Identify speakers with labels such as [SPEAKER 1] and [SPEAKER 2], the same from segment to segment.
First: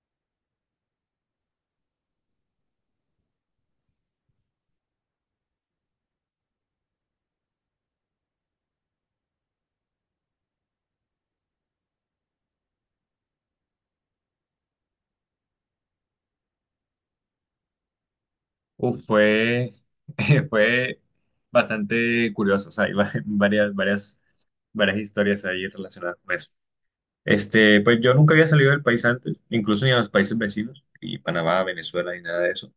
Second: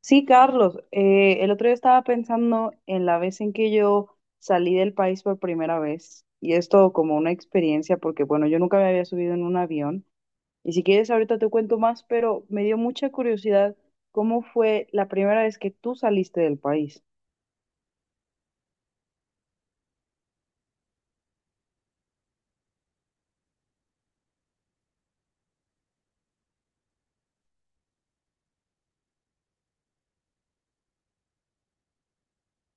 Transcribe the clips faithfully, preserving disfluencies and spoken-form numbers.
[SPEAKER 1] Sí, Carlos, eh, el otro día estaba pensando en la vez en que yo salí del país por primera vez y esto como una experiencia porque bueno, yo nunca me había subido en un avión y si quieres ahorita te cuento más, pero me dio mucha curiosidad cómo fue la primera vez que tú saliste del país.
[SPEAKER 2] Uf, fue, fue bastante curioso. O sea, hay va- varias, varias, varias historias ahí relacionadas con eso. Este, pues yo nunca había salido del país antes, incluso ni a los países vecinos, y Panamá, Venezuela, ni nada de eso.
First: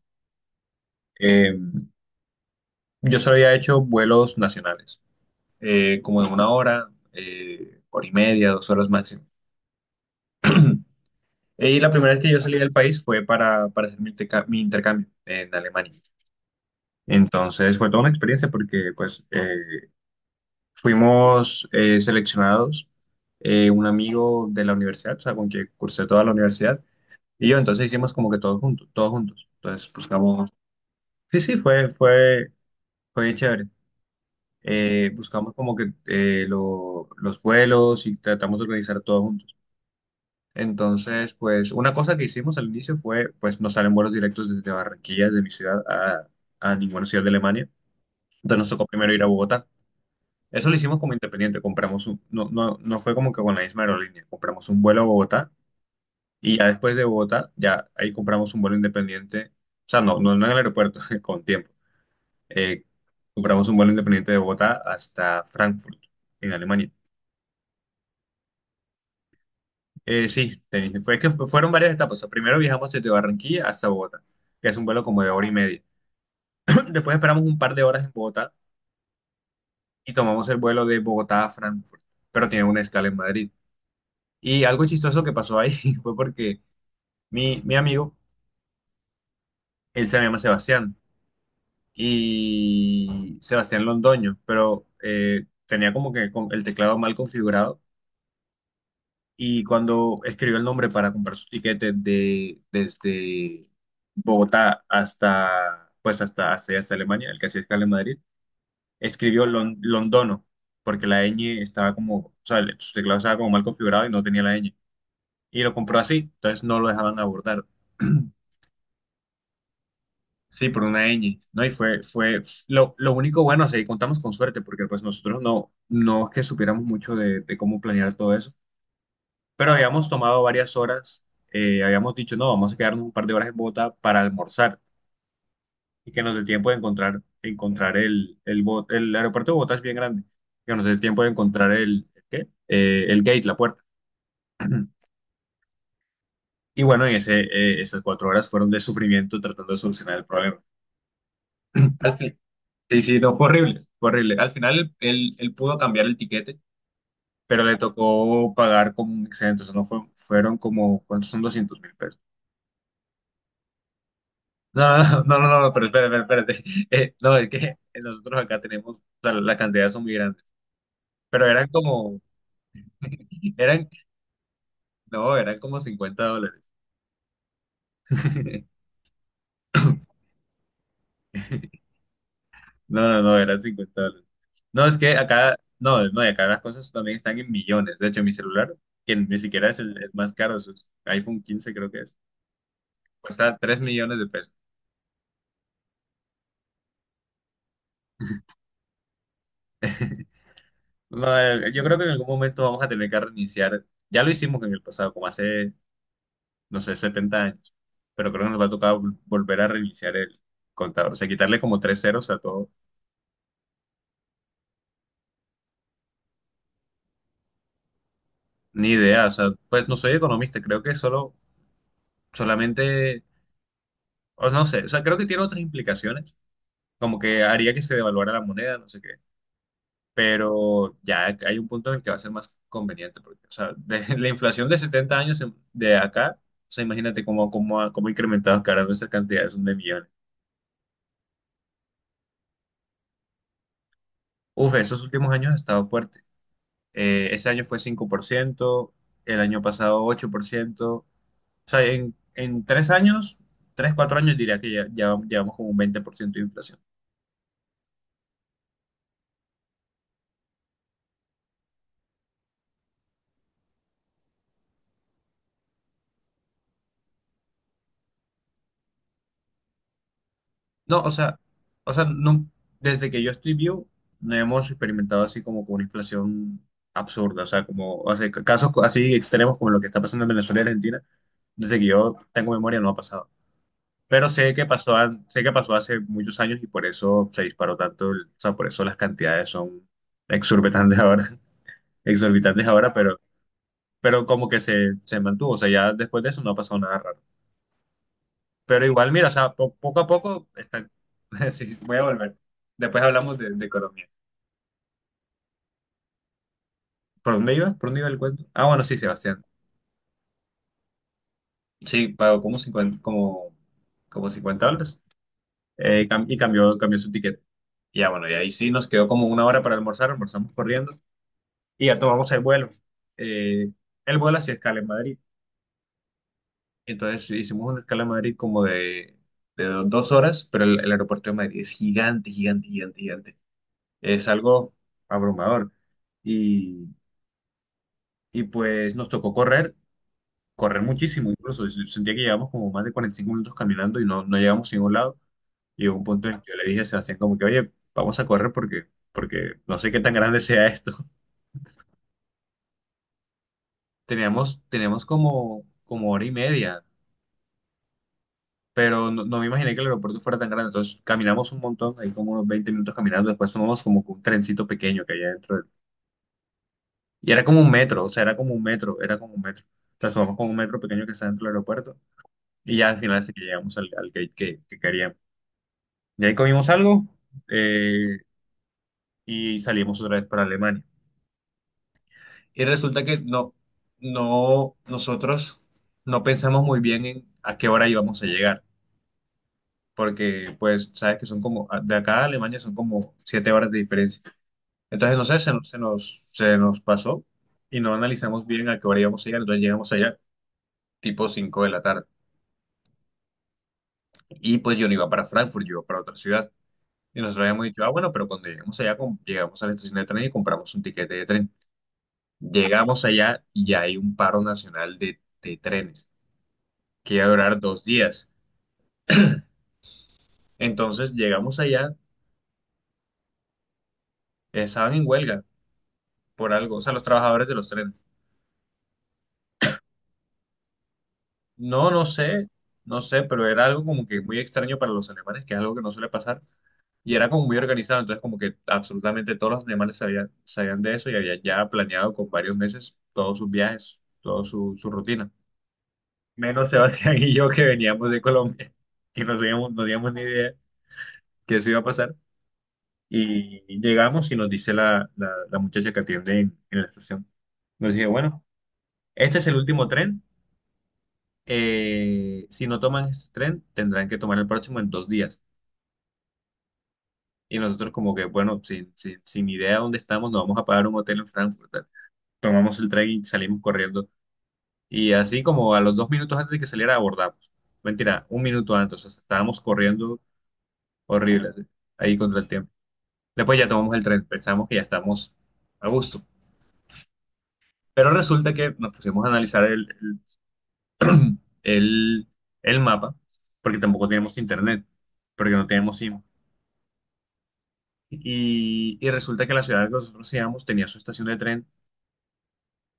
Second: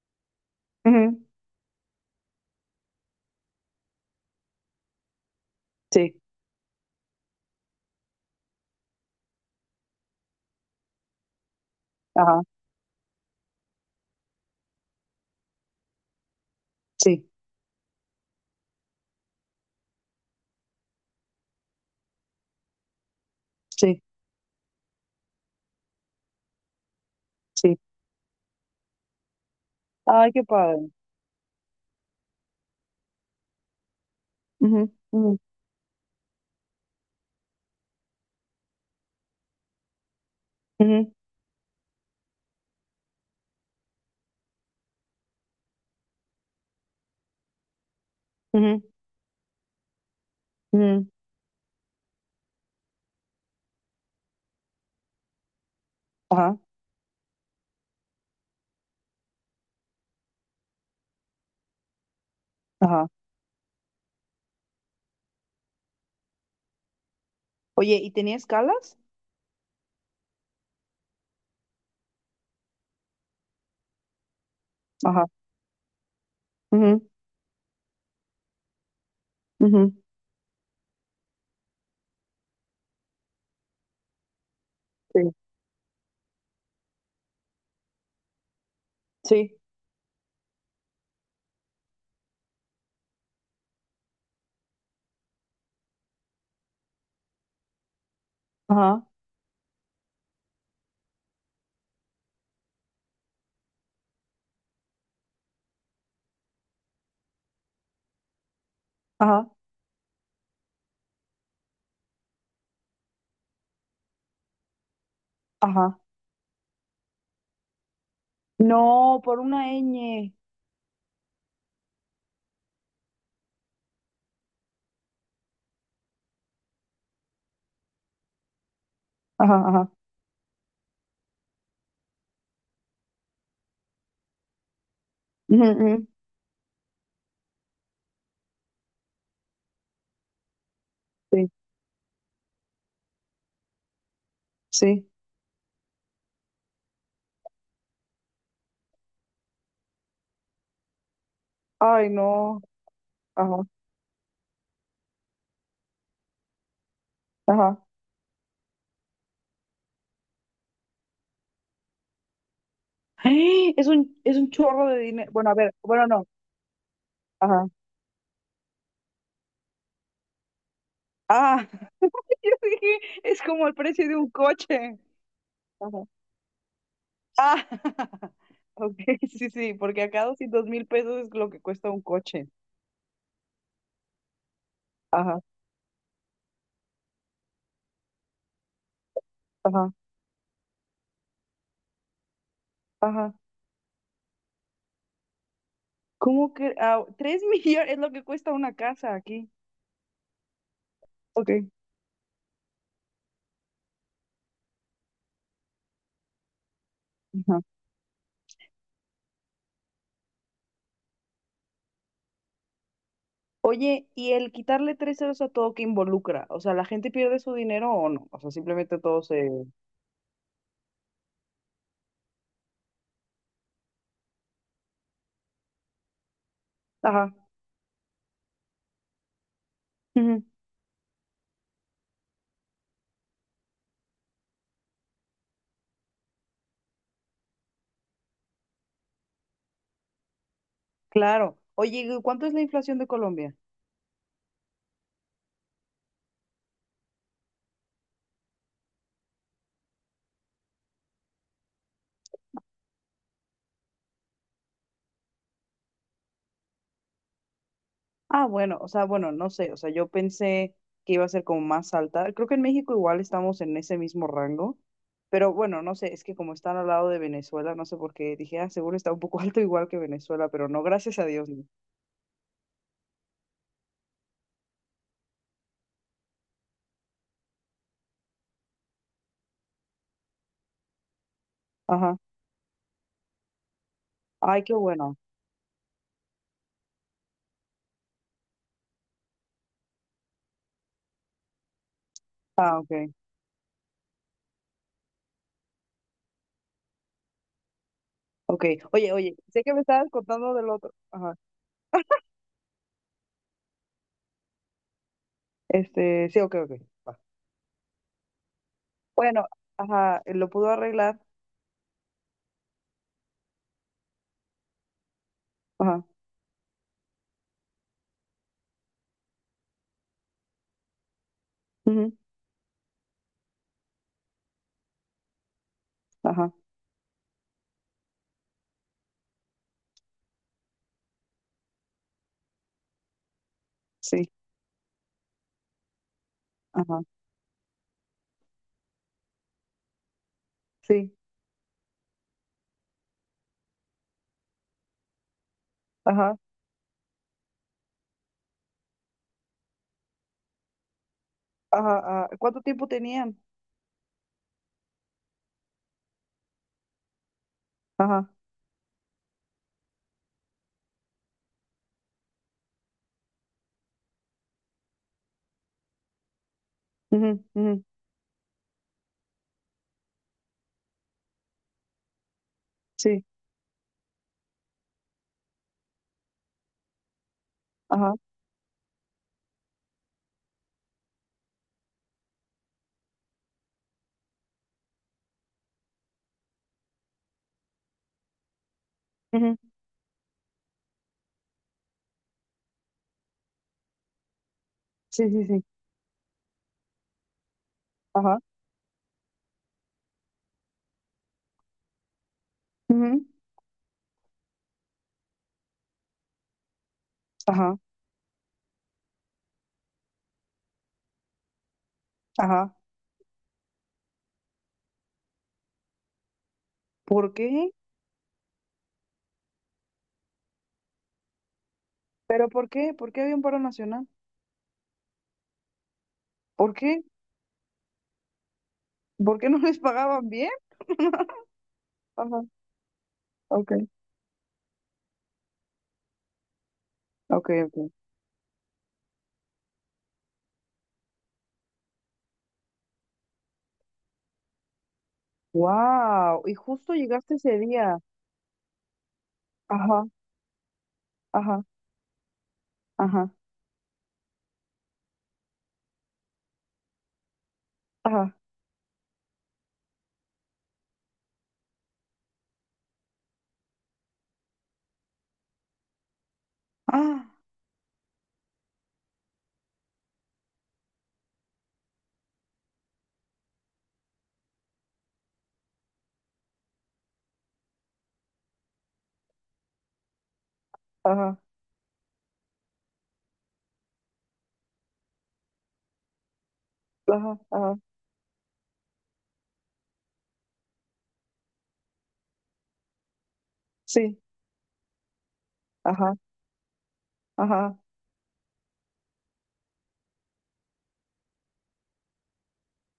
[SPEAKER 1] Ujú,
[SPEAKER 2] Eh, yo solo había hecho vuelos nacionales, eh,
[SPEAKER 1] sí,
[SPEAKER 2] como de una hora, eh, hora y media, dos horas máximo. Y la primera vez que yo
[SPEAKER 1] ajá,
[SPEAKER 2] salí del país fue para, para hacer mi, interca- mi intercambio en Alemania.
[SPEAKER 1] sí,
[SPEAKER 2] Entonces fue toda una experiencia porque pues, eh, fuimos, eh, seleccionados, eh, un
[SPEAKER 1] sí,
[SPEAKER 2] amigo de la universidad, o sea, con quien cursé toda la universidad, y yo.
[SPEAKER 1] sí.
[SPEAKER 2] Entonces hicimos como que todos juntos, todos juntos. Entonces
[SPEAKER 1] Ay, qué
[SPEAKER 2] buscamos.
[SPEAKER 1] padre.
[SPEAKER 2] Sí, sí, fue, fue, fue bien chévere.
[SPEAKER 1] Ujú,
[SPEAKER 2] Eh,
[SPEAKER 1] ujú,
[SPEAKER 2] buscamos como que, eh, lo- los vuelos y tratamos de organizar todos juntos.
[SPEAKER 1] ujú,
[SPEAKER 2] Entonces, pues una cosa que hicimos al inicio fue, pues no salen vuelos directos desde Barranquilla, desde mi ciudad, a, a ninguna ciudad de Alemania. Entonces nos
[SPEAKER 1] ujú,
[SPEAKER 2] tocó primero ir a Bogotá. Eso lo hicimos
[SPEAKER 1] ujú,
[SPEAKER 2] como independiente. Compramos un, no, no, no, fue como que con la misma aerolínea. Compramos un vuelo a Bogotá y
[SPEAKER 1] ajá,
[SPEAKER 2] ya después de Bogotá, ya ahí compramos un vuelo independiente. O sea, no, no, no en el aeropuerto, con tiempo. Eh,
[SPEAKER 1] ajá.
[SPEAKER 2] Compramos un vuelo independiente de Bogotá hasta Frankfurt, en Alemania.
[SPEAKER 1] Oye, ¿y tenía escalas?
[SPEAKER 2] Eh, sí, te- fue que fu- fueron varias etapas. O sea, primero viajamos desde Barranquilla hasta Bogotá, que es un vuelo como
[SPEAKER 1] Ajá.
[SPEAKER 2] de hora y media.
[SPEAKER 1] Mhm.
[SPEAKER 2] Después esperamos un par de horas en Bogotá
[SPEAKER 1] Mhm.
[SPEAKER 2] y tomamos el vuelo de Bogotá a Frankfurt, pero tiene una escala en Madrid. Y algo
[SPEAKER 1] Sí,
[SPEAKER 2] chistoso que pasó ahí fue porque mi, mi amigo,
[SPEAKER 1] sí,
[SPEAKER 2] él se llama Sebastián, y Sebastián Londoño, pero eh, tenía como que con- el teclado mal configurado
[SPEAKER 1] ajá.
[SPEAKER 2] y cuando escribió el nombre para comprar su tiquete de, desde Bogotá hasta, pues hasta, hasta, hasta Alemania, el que hacía escala en Madrid, escribió
[SPEAKER 1] Ajá,
[SPEAKER 2] Lon- Londono, porque la ñ estaba como, o sea, el- su teclado estaba como mal configurado y no tenía la ñ. Y lo compró
[SPEAKER 1] ajá.
[SPEAKER 2] así, entonces no lo dejaban abordar.
[SPEAKER 1] No, por una ñ.
[SPEAKER 2] Sí, por una ñ. No, y fue, fue lo, lo único bueno. O sea, contamos con suerte, porque pues nosotros, no, no es que supiéramos mucho de, de cómo planear todo eso,
[SPEAKER 1] Ajá,
[SPEAKER 2] pero
[SPEAKER 1] ajá.
[SPEAKER 2] habíamos tomado varias horas. Eh, habíamos dicho, no, vamos a quedarnos un par de horas en Bogotá para almorzar
[SPEAKER 1] Ujú, ujú.
[SPEAKER 2] y que nos dé tiempo de encontrar, encontrar el, el, Bo- el aeropuerto de Bogotá es bien grande, que nos dé tiempo de
[SPEAKER 1] Sí,
[SPEAKER 2] encontrar el, ¿el ¿qué? Eh, ¿el gate, la puerta?
[SPEAKER 1] sí.
[SPEAKER 2] Y bueno, en ese, eh, esas cuatro horas fueron de sufrimiento tratando de solucionar el problema.
[SPEAKER 1] Ay, no.
[SPEAKER 2] Sí, sí, no, fue
[SPEAKER 1] Ajá,
[SPEAKER 2] horrible, fue horrible. Al final él, él- pudo cambiar el tiquete, pero le
[SPEAKER 1] ajá.
[SPEAKER 2] tocó pagar como un excedente, o sea, no fue- fueron como, ¿cuántos son doscientos mil pesos?
[SPEAKER 1] ¡Eh! Es un, es un chorro
[SPEAKER 2] No,
[SPEAKER 1] de
[SPEAKER 2] no,
[SPEAKER 1] dinero.
[SPEAKER 2] no, no,
[SPEAKER 1] Bueno, a
[SPEAKER 2] no, no,
[SPEAKER 1] ver,
[SPEAKER 2] pero
[SPEAKER 1] bueno,
[SPEAKER 2] espérate,
[SPEAKER 1] no.
[SPEAKER 2] espérate, espérate. Eh, no, es
[SPEAKER 1] Ajá.
[SPEAKER 2] que nosotros acá tenemos, o sea, las cantidades son muy grandes, pero
[SPEAKER 1] Ah,
[SPEAKER 2] eran
[SPEAKER 1] yo
[SPEAKER 2] como,
[SPEAKER 1] dije, es como el
[SPEAKER 2] eran,
[SPEAKER 1] precio de un coche.
[SPEAKER 2] no, eran como
[SPEAKER 1] Ajá.
[SPEAKER 2] cincuenta dólares.
[SPEAKER 1] Ah, ok, sí, sí, porque acá dos mil pesos es lo que cuesta un coche.
[SPEAKER 2] No, no, no, eran cincuenta dólares. No, es que
[SPEAKER 1] Ajá,
[SPEAKER 2] acá, no, no, y acá las cosas también están en millones. De hecho, mi celular, que ni siquiera es
[SPEAKER 1] ajá,
[SPEAKER 2] el, el más caro, es iPhone quince, creo que es.
[SPEAKER 1] ajá.
[SPEAKER 2] Cuesta tres millones de pesos.
[SPEAKER 1] ¿Cómo que? Ah, tres millones es lo que cuesta una casa aquí.
[SPEAKER 2] No,
[SPEAKER 1] Ok.
[SPEAKER 2] eh, yo creo que en algún momento vamos a tener que reiniciar. Ya lo hicimos en el pasado, como hace, no sé, setenta años. Pero creo que nos va a tocar vol- volver a reiniciar el contador. O sea, quitarle como tres ceros a todo.
[SPEAKER 1] Oye, ¿y el quitarle tres ceros a todo que involucra? O sea, ¿la gente pierde su dinero o no? O sea,
[SPEAKER 2] Ni
[SPEAKER 1] simplemente todo
[SPEAKER 2] idea. O sea,
[SPEAKER 1] se...
[SPEAKER 2] pues no soy economista. Creo que solo, solamente, o no sé. O sea, creo que tiene otras implicaciones. Como
[SPEAKER 1] Ajá,
[SPEAKER 2] que haría que se devaluara la moneda, no sé qué.
[SPEAKER 1] ujú,
[SPEAKER 2] Pero ya hay un punto en el que va a ser más conveniente, porque, o sea, de la inflación de setenta años en- de acá. O sea, imagínate cómo, cómo, ha- cómo ha incrementado cada vez. Esa cantidad son de millones.
[SPEAKER 1] claro. Oye, ¿y cuánto es la inflación de Colombia?
[SPEAKER 2] Uf, esos últimos años ha estado fuerte. Eh, ese año fue cinco por ciento, el año pasado ocho por ciento, o sea, en en tres años, tres, cuatro años, diría que ya, ya llevamos como un veinte por ciento de inflación.
[SPEAKER 1] Ah, bueno, o sea, bueno, no sé, o sea, yo pensé que iba a ser como más alta. Creo que en México igual estamos en ese mismo rango, pero bueno, no sé, es que como están al lado de Venezuela, no sé por qué, dije, ah, seguro está un poco alto igual que Venezuela, pero no,
[SPEAKER 2] No, o
[SPEAKER 1] gracias a
[SPEAKER 2] sea,
[SPEAKER 1] Dios, no.
[SPEAKER 2] o sea, no, desde que yo estoy vivo, no hemos experimentado así como con una inflación absurda. O sea, como, o sea, ca- casos co- así extremos como lo que está pasando en Venezuela y Argentina. Desde que yo
[SPEAKER 1] Ajá.
[SPEAKER 2] tengo memoria no ha pasado. Pero sé
[SPEAKER 1] Ay,
[SPEAKER 2] que
[SPEAKER 1] qué
[SPEAKER 2] pasó,
[SPEAKER 1] bueno.
[SPEAKER 2] an- sé que pasó hace muchos años y por eso se disparó tanto, el- o sea, por eso las cantidades son exorbitantes ahora, exorbitantes
[SPEAKER 1] Ah,
[SPEAKER 2] ahora.
[SPEAKER 1] ok,
[SPEAKER 2] Pero, pero como que se, se mantuvo. O sea, ya después de eso no ha pasado nada raro.
[SPEAKER 1] ok.
[SPEAKER 2] Pero igual,
[SPEAKER 1] Oye,
[SPEAKER 2] mira, o
[SPEAKER 1] oye,
[SPEAKER 2] sea,
[SPEAKER 1] sé que
[SPEAKER 2] po-
[SPEAKER 1] me
[SPEAKER 2] poco a
[SPEAKER 1] estabas
[SPEAKER 2] poco
[SPEAKER 1] contando del
[SPEAKER 2] está...
[SPEAKER 1] otro. Ajá.
[SPEAKER 2] Sí, voy a volver. Después hablamos de, de economía.
[SPEAKER 1] Este, sí, ok, ok. Va.
[SPEAKER 2] ¿Por dónde iba? ¿Por dónde iba el cuento? Ah, bueno, sí, Sebastián.
[SPEAKER 1] Bueno, ajá, lo pudo arreglar.
[SPEAKER 2] Sí, pagó como cincuenta como, como cincuenta dólares.
[SPEAKER 1] Ajá,
[SPEAKER 2] Eh, cam- y cambió, cambió su ticket. Y ya, bueno, y ahí sí nos quedó como una hora para almorzar, almorzamos corriendo y ya
[SPEAKER 1] ujú,
[SPEAKER 2] tomamos el vuelo. Eh, el vuelo hacía escala en Madrid.
[SPEAKER 1] ajá,
[SPEAKER 2] Entonces hicimos una escala en Madrid como de, de do- dos horas, pero el, el aeropuerto de Madrid es gigante, gigante, gigante, gigante. Es
[SPEAKER 1] sí,
[SPEAKER 2] algo abrumador. Y,
[SPEAKER 1] ajá,
[SPEAKER 2] y pues nos tocó correr, correr
[SPEAKER 1] sí,
[SPEAKER 2] muchísimo, incluso yo sentía que llevamos como más de cuarenta y cinco minutos caminando y no, no llegamos a ningún lado. Y llegó un punto en
[SPEAKER 1] ajá,
[SPEAKER 2] el que yo le dije a Sebastián como que, oye, vamos a correr porque, porque no sé qué tan grande sea esto.
[SPEAKER 1] ajá, ajá. ¿Cuánto tiempo tenían?
[SPEAKER 2] Teníamos, teníamos como, como hora y media,
[SPEAKER 1] Ajá,
[SPEAKER 2] pero no, no me imaginé que el aeropuerto fuera tan grande. Entonces caminamos un montón, ahí como unos veinte minutos caminando, después tomamos como que un trencito pequeño que había dentro. Y
[SPEAKER 1] ujú,
[SPEAKER 2] era como un
[SPEAKER 1] ujú,
[SPEAKER 2] metro, o sea, era como un metro, era como un metro. O sea, somos como un metro pequeño que está dentro del aeropuerto, y ya al final
[SPEAKER 1] sí,
[SPEAKER 2] sí que llegamos al, al gate que, que queríamos. Y ahí comimos algo,
[SPEAKER 1] ajá,
[SPEAKER 2] eh, y salimos otra vez para Alemania. Y resulta que no, no, nosotros no pensamos muy bien en a qué hora íbamos a llegar,
[SPEAKER 1] ujú,
[SPEAKER 2] porque pues sabes que son como, de acá a Alemania son como siete horas de diferencia. Entonces, no
[SPEAKER 1] sí,
[SPEAKER 2] sé,
[SPEAKER 1] sí,
[SPEAKER 2] se,
[SPEAKER 1] sí,
[SPEAKER 2] nos, se nos se nos pasó y no
[SPEAKER 1] ajá,
[SPEAKER 2] analizamos bien a qué hora íbamos a llegar, entonces llegamos allá tipo cinco de la tarde.
[SPEAKER 1] ujú,
[SPEAKER 2] Y pues yo no iba para Frankfurt, yo iba para otra ciudad. Y nosotros habíamos
[SPEAKER 1] ajá,
[SPEAKER 2] dicho, ah, bueno, pero cuando lleguemos allá, com- llegamos a la estación de tren y compramos un tiquete de tren.
[SPEAKER 1] ajá.
[SPEAKER 2] Llegamos allá y ya hay un paro nacional de, de trenes que iba a
[SPEAKER 1] ¿Por
[SPEAKER 2] durar
[SPEAKER 1] qué?
[SPEAKER 2] dos días. Entonces llegamos allá,
[SPEAKER 1] ¿Pero por qué? ¿Por qué había un paro nacional?
[SPEAKER 2] estaban en huelga por
[SPEAKER 1] ¿Por
[SPEAKER 2] algo, o sea, los
[SPEAKER 1] qué?
[SPEAKER 2] trabajadores de los trenes.
[SPEAKER 1] ¿Por qué no les pagaban bien?
[SPEAKER 2] No, no
[SPEAKER 1] Ajá,
[SPEAKER 2] sé, no sé, pero era
[SPEAKER 1] ok,
[SPEAKER 2] algo como que muy extraño para los alemanes, que es algo que no suele pasar. Y era como
[SPEAKER 1] ok,
[SPEAKER 2] muy
[SPEAKER 1] ok.
[SPEAKER 2] organizado, entonces como que absolutamente todos los animales sabían, sabían de eso, y había ya planeado con varios meses todos sus viajes, toda su, su rutina.
[SPEAKER 1] Wow, y
[SPEAKER 2] Menos
[SPEAKER 1] justo
[SPEAKER 2] Sebastián y
[SPEAKER 1] llegaste
[SPEAKER 2] yo,
[SPEAKER 1] ese
[SPEAKER 2] que
[SPEAKER 1] día.
[SPEAKER 2] veníamos de Colombia y no teníamos, no
[SPEAKER 1] Ajá,
[SPEAKER 2] teníamos ni idea que
[SPEAKER 1] ajá,
[SPEAKER 2] eso iba a pasar.
[SPEAKER 1] ajá,
[SPEAKER 2] Y llegamos y nos dice la, la, la muchacha que atiende en, en la estación. Nos dice,
[SPEAKER 1] ajá,
[SPEAKER 2] bueno, este es el último tren. Eh, si no toman este tren, tendrán que tomar el próximo en dos días.
[SPEAKER 1] ah,
[SPEAKER 2] Y nosotros como que, bueno, sin, sin, sin idea de dónde estamos, nos vamos a pagar un hotel en Frankfurt. Tomamos el tren y salimos corriendo. Y así como a los dos minutos antes de que saliera, abordamos. Mentira, un minuto antes, o sea, estábamos corriendo
[SPEAKER 1] ajá.
[SPEAKER 2] horrible, así, ahí contra el tiempo. Después ya tomamos el tren, pensamos que ya estamos a gusto.
[SPEAKER 1] Ajá, ajá,
[SPEAKER 2] Pero resulta que nos pusimos a analizar el, el, el- el mapa, porque tampoco
[SPEAKER 1] sí,
[SPEAKER 2] teníamos internet, porque no teníamos
[SPEAKER 1] ajá,
[SPEAKER 2] SIM.
[SPEAKER 1] ajá.
[SPEAKER 2] Y, y resulta que la ciudad que nosotros íbamos tenía su estación de tren,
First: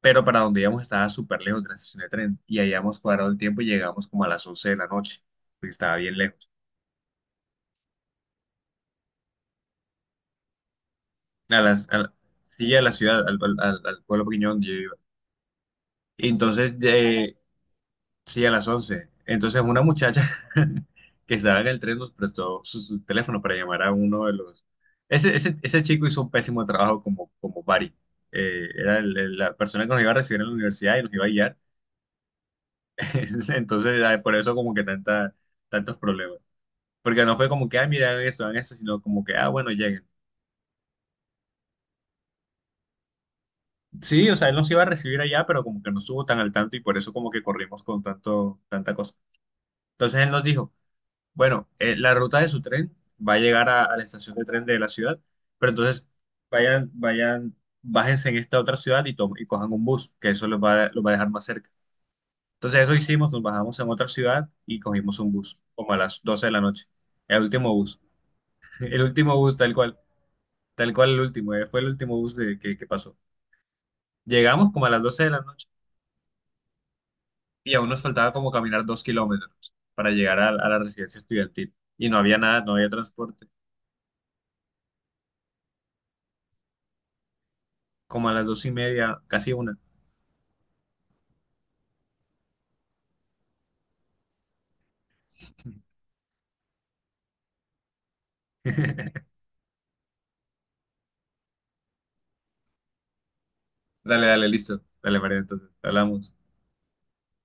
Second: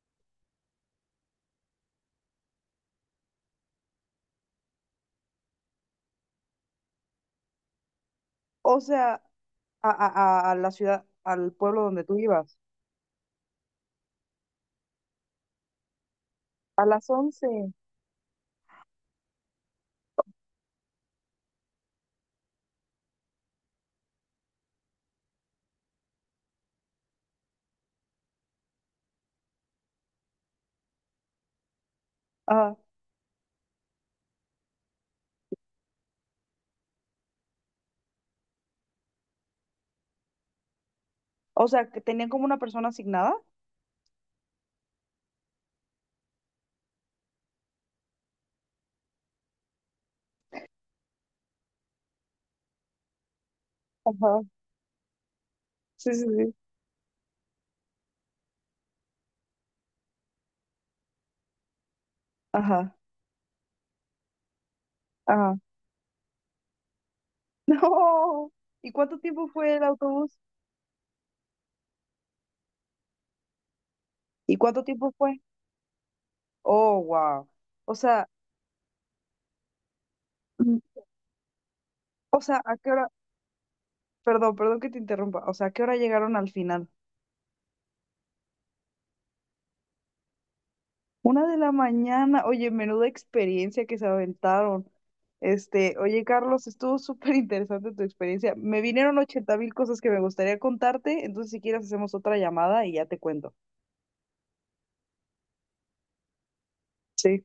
[SPEAKER 2] pero para donde íbamos estaba súper lejos de la estación de tren, y habíamos cuadrado el tiempo y llegamos como a las once de la noche, porque estaba bien lejos,
[SPEAKER 1] O sea, a, a, a a la ciudad, al
[SPEAKER 2] a
[SPEAKER 1] pueblo
[SPEAKER 2] las, a
[SPEAKER 1] donde
[SPEAKER 2] la-
[SPEAKER 1] tú ibas.
[SPEAKER 2] sí, a la ciudad, al, al- al- al pueblo pequeño donde yo iba. Y entonces,
[SPEAKER 1] A las
[SPEAKER 2] de,
[SPEAKER 1] once.
[SPEAKER 2] sí, a las once. Entonces una muchacha que estaba en el tren nos prestó su, su teléfono para llamar a uno de los... Ese, ese, ese chico hizo un pésimo trabajo como, como Bari. Eh, era el- el- la persona que nos iba a recibir en la universidad y nos iba a guiar.
[SPEAKER 1] Ajá.
[SPEAKER 2] Entonces, ah, por eso como que tanta, tantos problemas. Porque no fue como que, ah, mira, hagan esto, hagan esto, sino como que, ah, bueno, lleguen.
[SPEAKER 1] O sea, que tenían como una persona asignada.
[SPEAKER 2] Sí, o sea, él nos iba a recibir allá, pero como que no estuvo tan al tanto y por eso como que corrimos con tanto, tanta cosa. Entonces él nos dijo, bueno, eh, la ruta de su tren va a llegar a, a la estación
[SPEAKER 1] Ajá,
[SPEAKER 2] de tren de la ciudad, pero entonces
[SPEAKER 1] sí, sí, sí.
[SPEAKER 2] vayan, vayan, bájense en esta otra ciudad y, tomen- y cojan un bus, que eso los va, a- los va a dejar más cerca. Entonces eso
[SPEAKER 1] Ajá,
[SPEAKER 2] hicimos, nos bajamos en otra ciudad y cogimos un
[SPEAKER 1] ajá.
[SPEAKER 2] bus, como a las doce de la noche, el último bus,
[SPEAKER 1] No. ¿Y
[SPEAKER 2] el
[SPEAKER 1] cuánto
[SPEAKER 2] último
[SPEAKER 1] tiempo
[SPEAKER 2] bus tal
[SPEAKER 1] fue el
[SPEAKER 2] cual.
[SPEAKER 1] autobús?
[SPEAKER 2] Tal cual el último. eh, Fue el último bus de, que, que pasó.
[SPEAKER 1] ¿Y
[SPEAKER 2] Llegamos
[SPEAKER 1] cuánto
[SPEAKER 2] como a las
[SPEAKER 1] tiempo
[SPEAKER 2] doce de la
[SPEAKER 1] fue?
[SPEAKER 2] noche
[SPEAKER 1] Oh, wow.
[SPEAKER 2] y aún
[SPEAKER 1] O
[SPEAKER 2] nos
[SPEAKER 1] sea,
[SPEAKER 2] faltaba como caminar dos kilómetros para llegar a, a la
[SPEAKER 1] mm,
[SPEAKER 2] residencia estudiantil. Y no había
[SPEAKER 1] o sea,
[SPEAKER 2] nada, no
[SPEAKER 1] ¿a
[SPEAKER 2] había
[SPEAKER 1] qué hora?
[SPEAKER 2] transporte.
[SPEAKER 1] Perdón, perdón que te interrumpa. O sea, ¿a qué hora llegaron al final?
[SPEAKER 2] Como a las dos y media, casi una.
[SPEAKER 1] Una de la mañana, oye, menuda experiencia que se aventaron. Este, oye, Carlos, estuvo súper interesante tu experiencia. Me vinieron ochenta mil cosas que me gustaría contarte, entonces si quieres hacemos otra llamada y ya te cuento.
[SPEAKER 2] Dale, dale, listo. Dale, María, entonces, hablamos.
[SPEAKER 1] Sí.